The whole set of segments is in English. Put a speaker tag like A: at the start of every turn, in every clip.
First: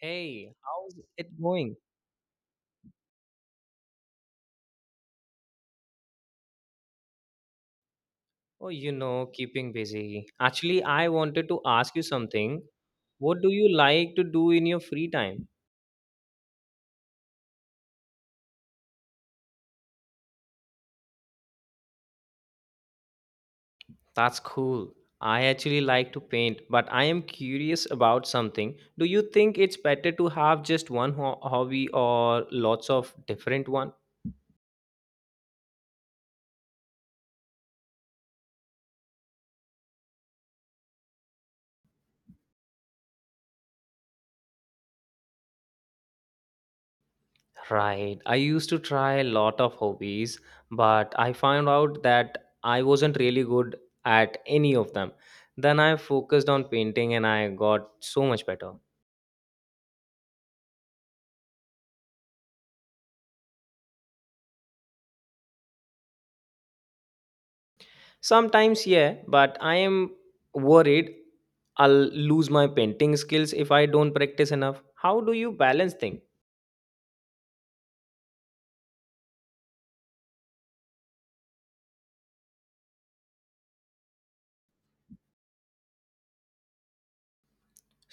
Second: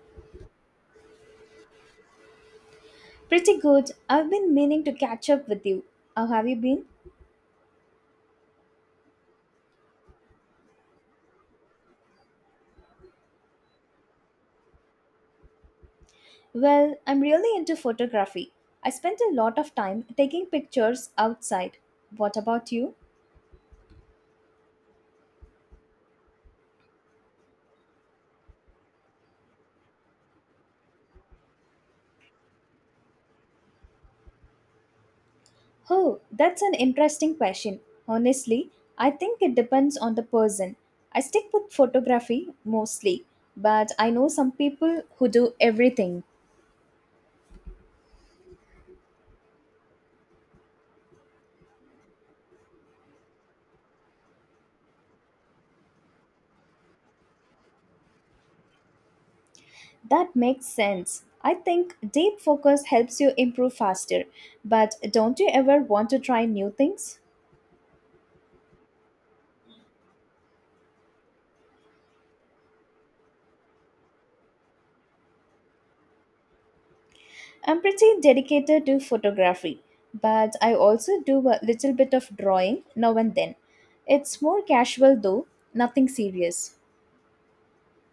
A: Hey, how's it going?
B: Pretty good. I've been meaning to catch up with you. How have you been?
A: Oh, you know, keeping busy. Actually, I wanted to ask you something. What do you like to do in your free time?
B: Well, I'm really into photography. I spent a lot of time taking pictures outside. What about you?
A: That's cool. I actually like to paint, but I am curious about something. Do you think it's better to have just one ho hobby or lots of different one?
B: Oh, that's an interesting question. Honestly, I think it depends on the person. I stick with photography mostly, but I know some people who do everything.
A: Right. I used to try a lot of hobbies, but I found out that I wasn't really good at any of them. Then I focused on painting and I got so much better.
B: That makes sense. I think deep focus helps you improve faster, but don't you ever want to try new things?
A: Sometimes, yeah, but I am worried I'll lose my painting skills if I don't practice enough. How do you balance things
B: I'm pretty dedicated to photography, but I also do a little bit of drawing now and then. It's more casual though, nothing serious.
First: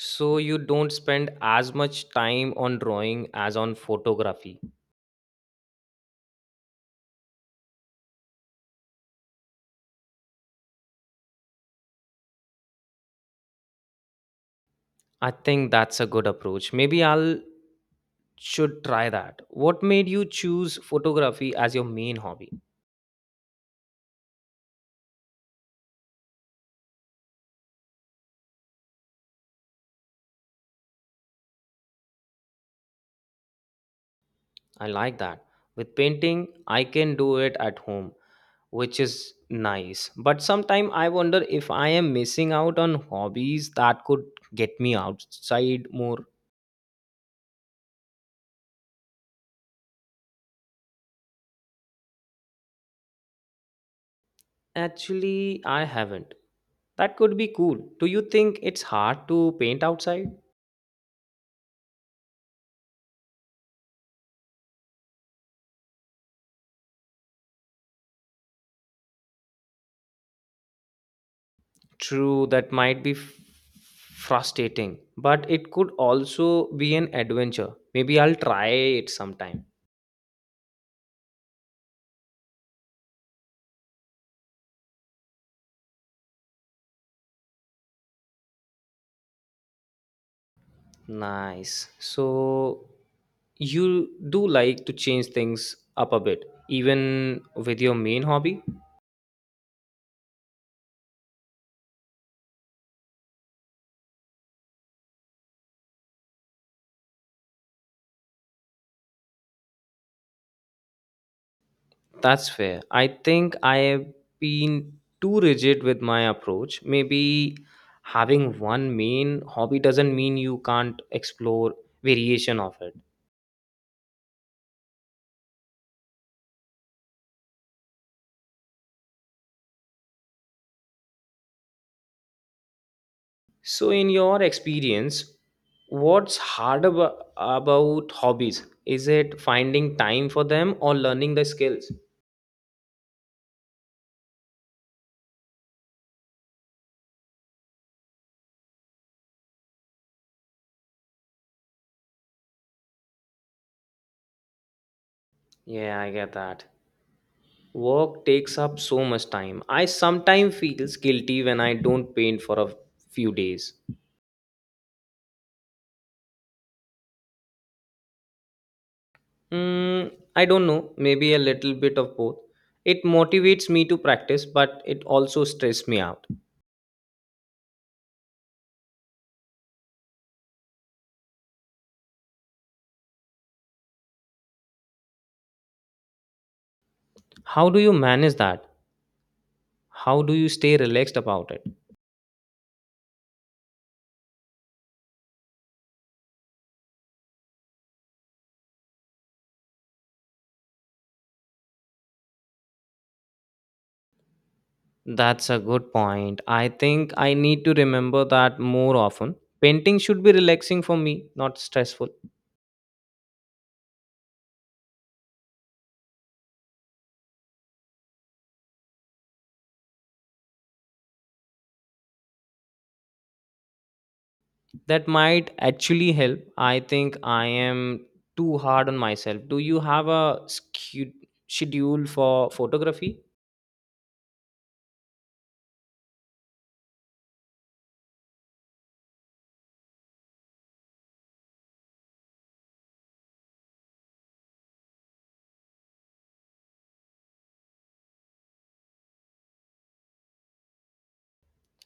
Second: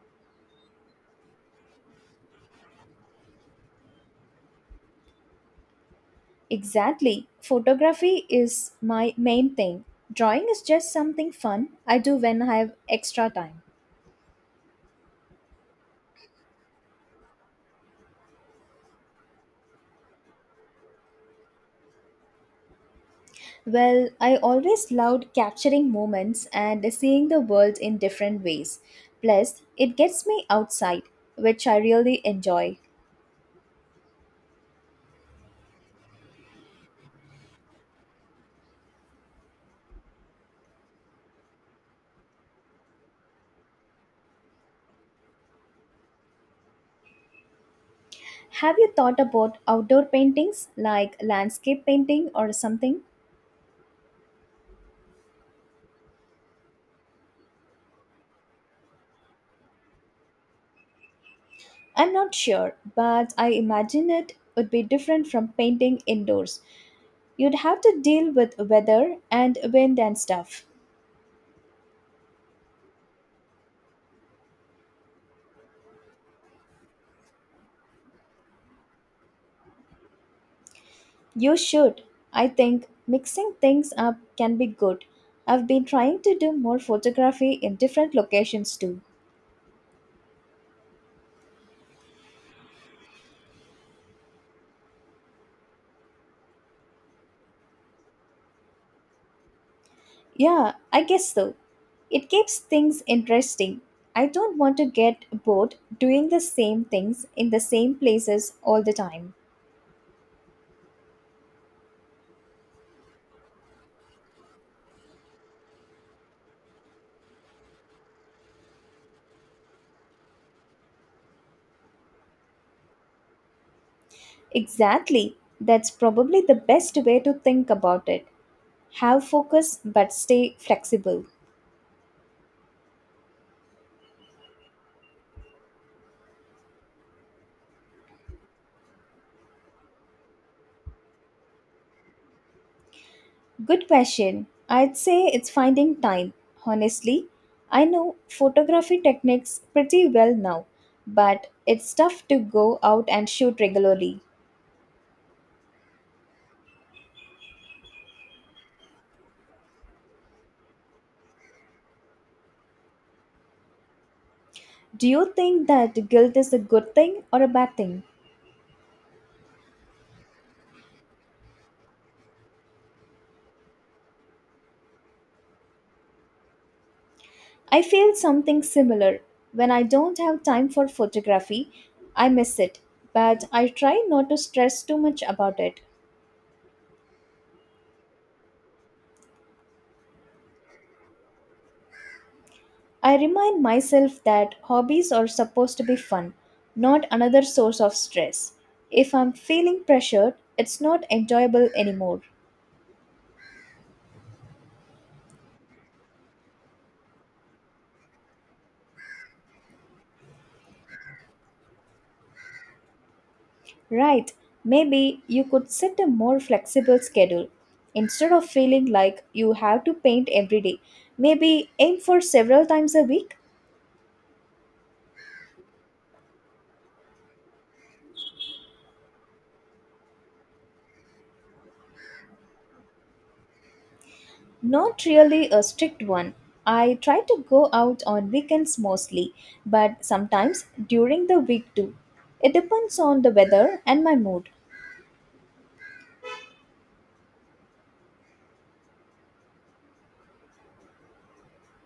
A: so you don't spend as much time on drawing as on photography?
B: Exactly. Photography is my main thing. Drawing is just something fun I do when I have extra time.
A: I think that's a good approach. Maybe I'll should try that. What made you choose photography as your main hobby?
B: Well, I always loved capturing moments and seeing the world in different ways. Plus, it gets me outside, which I really enjoy.
A: I like that. With painting, I can do it at home, which is nice. But sometimes I wonder if I am missing out on hobbies that could get me outside more.
B: Have you thought about outdoor paintings like landscape painting or something?
A: Actually, I haven't. That could be cool. Do you think it's hard to paint outside?
B: I'm not sure, but I imagine it would be different from painting indoors. You'd have to deal with weather and wind and stuff.
A: True, that might be frustrating, but it could also be an adventure. Maybe I'll try it sometime.
B: You should. I think mixing things up can be good. I've been trying to do more photography in different locations too.
A: Nice. So you do like to change things up a bit, even with your main hobby?
B: Yeah, I guess so. It keeps things interesting. I don't want to get bored doing the same things in the same places all the time.
A: That's fair. I think I have been too rigid with my approach. Maybe having one main hobby doesn't mean you can't explore variation of it.
B: Exactly. That's probably the best way to think about it. Have focus but stay flexible.
A: So in your experience, what's hard about hobbies? Is it finding time for them or learning the skills?
B: Good question. I'd say it's finding time. Honestly, I know photography techniques pretty well now, but it's tough to go out and shoot regularly.
A: Yeah, I get that. Work takes up so much time. I sometimes feels guilty when I don't paint for a few days.
B: Do you think that guilt is a good thing or a bad thing?
A: Hmm, I don't know, maybe a little bit of both. It motivates me to practice, but it also stresses me out.
B: I feel something similar. When I don't have time for photography, I miss it, but I try not to stress too much about it.
A: How do you manage that? How do you stay relaxed about it?
B: I remind myself that hobbies are supposed to be fun, not another source of stress. If I'm feeling pressured, it's not enjoyable anymore.
A: That's a good point. I think I need to remember that more often. Painting should be relaxing for me, not stressful.
B: Right, maybe you could set a more flexible schedule. Instead of feeling like you have to paint every day, maybe aim for several times a week.
A: That might actually help. I think I am too hard on myself. Do you have a schedule for photography?
B: Not really a strict one. I try to go out on weekends mostly, but sometimes during the week too. It depends on the weather and my mood.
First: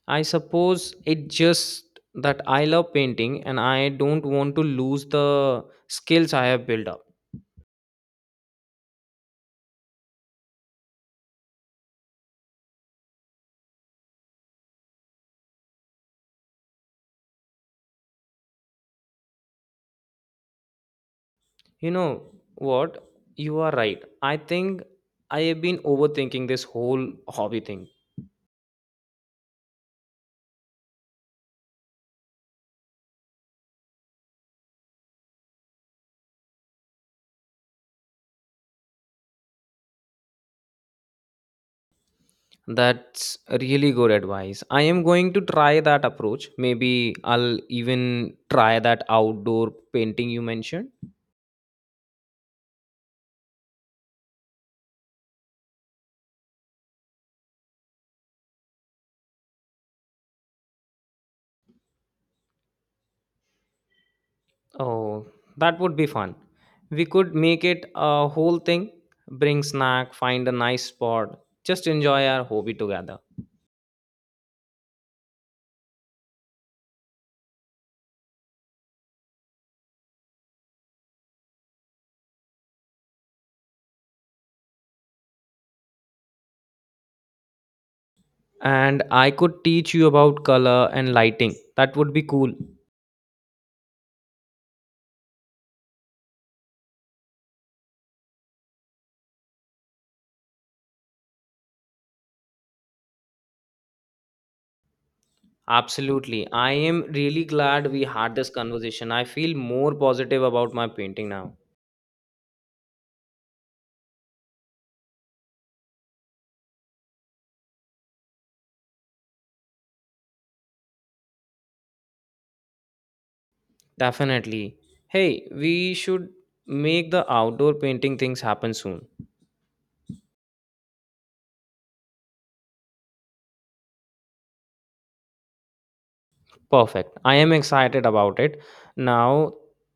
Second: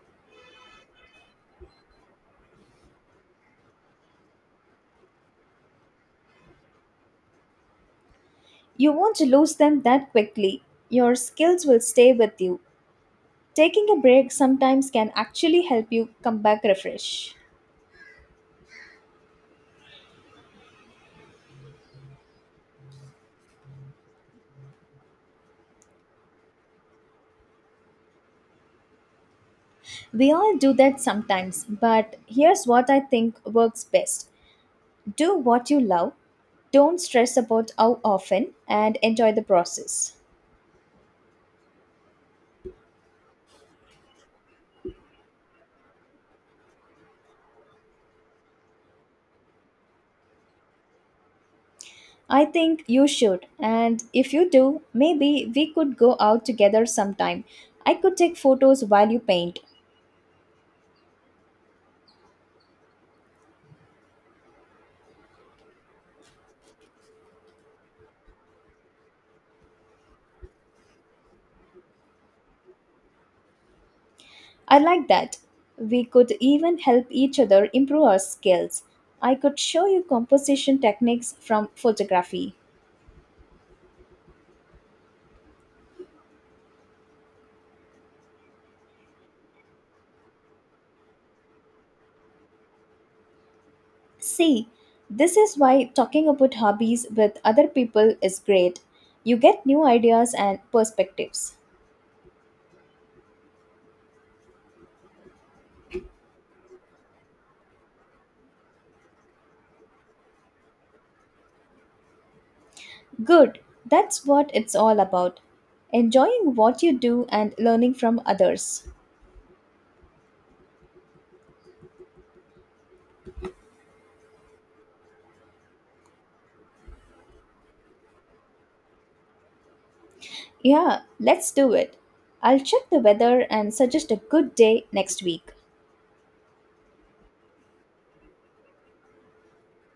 A: I suppose it just that I love painting and I don't want to lose the skills I have built up.
B: You won't lose them that quickly. Your skills will stay with you. Taking a break sometimes can actually help you come back refreshed.
A: You know what? You are right. I think I have been overthinking this whole hobby thing.
B: We all do that sometimes, but here's what I think works best, do what you love, don't stress about how often, and enjoy the process.
A: That's really good advice. I am going to try that approach. Maybe I'll even try that outdoor painting you mentioned.
B: I think you should, and if you do, maybe we could go out together sometime. I could take photos while you paint.
A: Oh, that would be fun. We could make it a whole thing, bring snack, find a nice spot, just enjoy our hobby together.
B: I like that. We could even help each other improve our skills. I could show you composition techniques from photography.
A: And I could teach you about color and lighting. That would be cool.
B: See, this is why talking about hobbies with other people is great. You get new ideas and perspectives.
A: Absolutely. I am really glad we had this conversation. I feel more positive about my painting now.
B: Good, that's what it's all about. Enjoying what you do and learning from others.
A: Definitely. Hey, we should make the outdoor painting things happen soon.
B: Yeah, let's do it. I'll check the weather and suggest a good day next week.
A: Perfect. I am excited about it. Now,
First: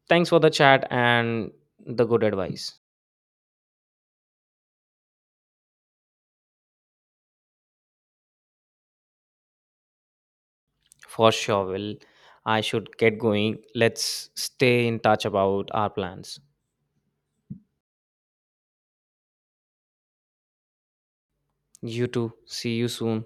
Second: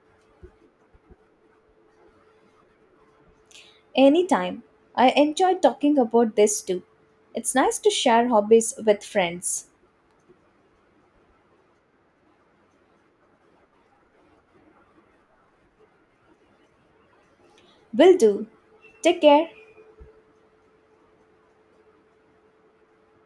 A: thanks for the chat and the good advice.
B: Anytime. I enjoy talking about this too. It's nice to share hobbies with friends.
A: For sure, Will. I should get going. Let's stay in touch about our plans.
B: Will do. Take care.
A: You too. See you soon.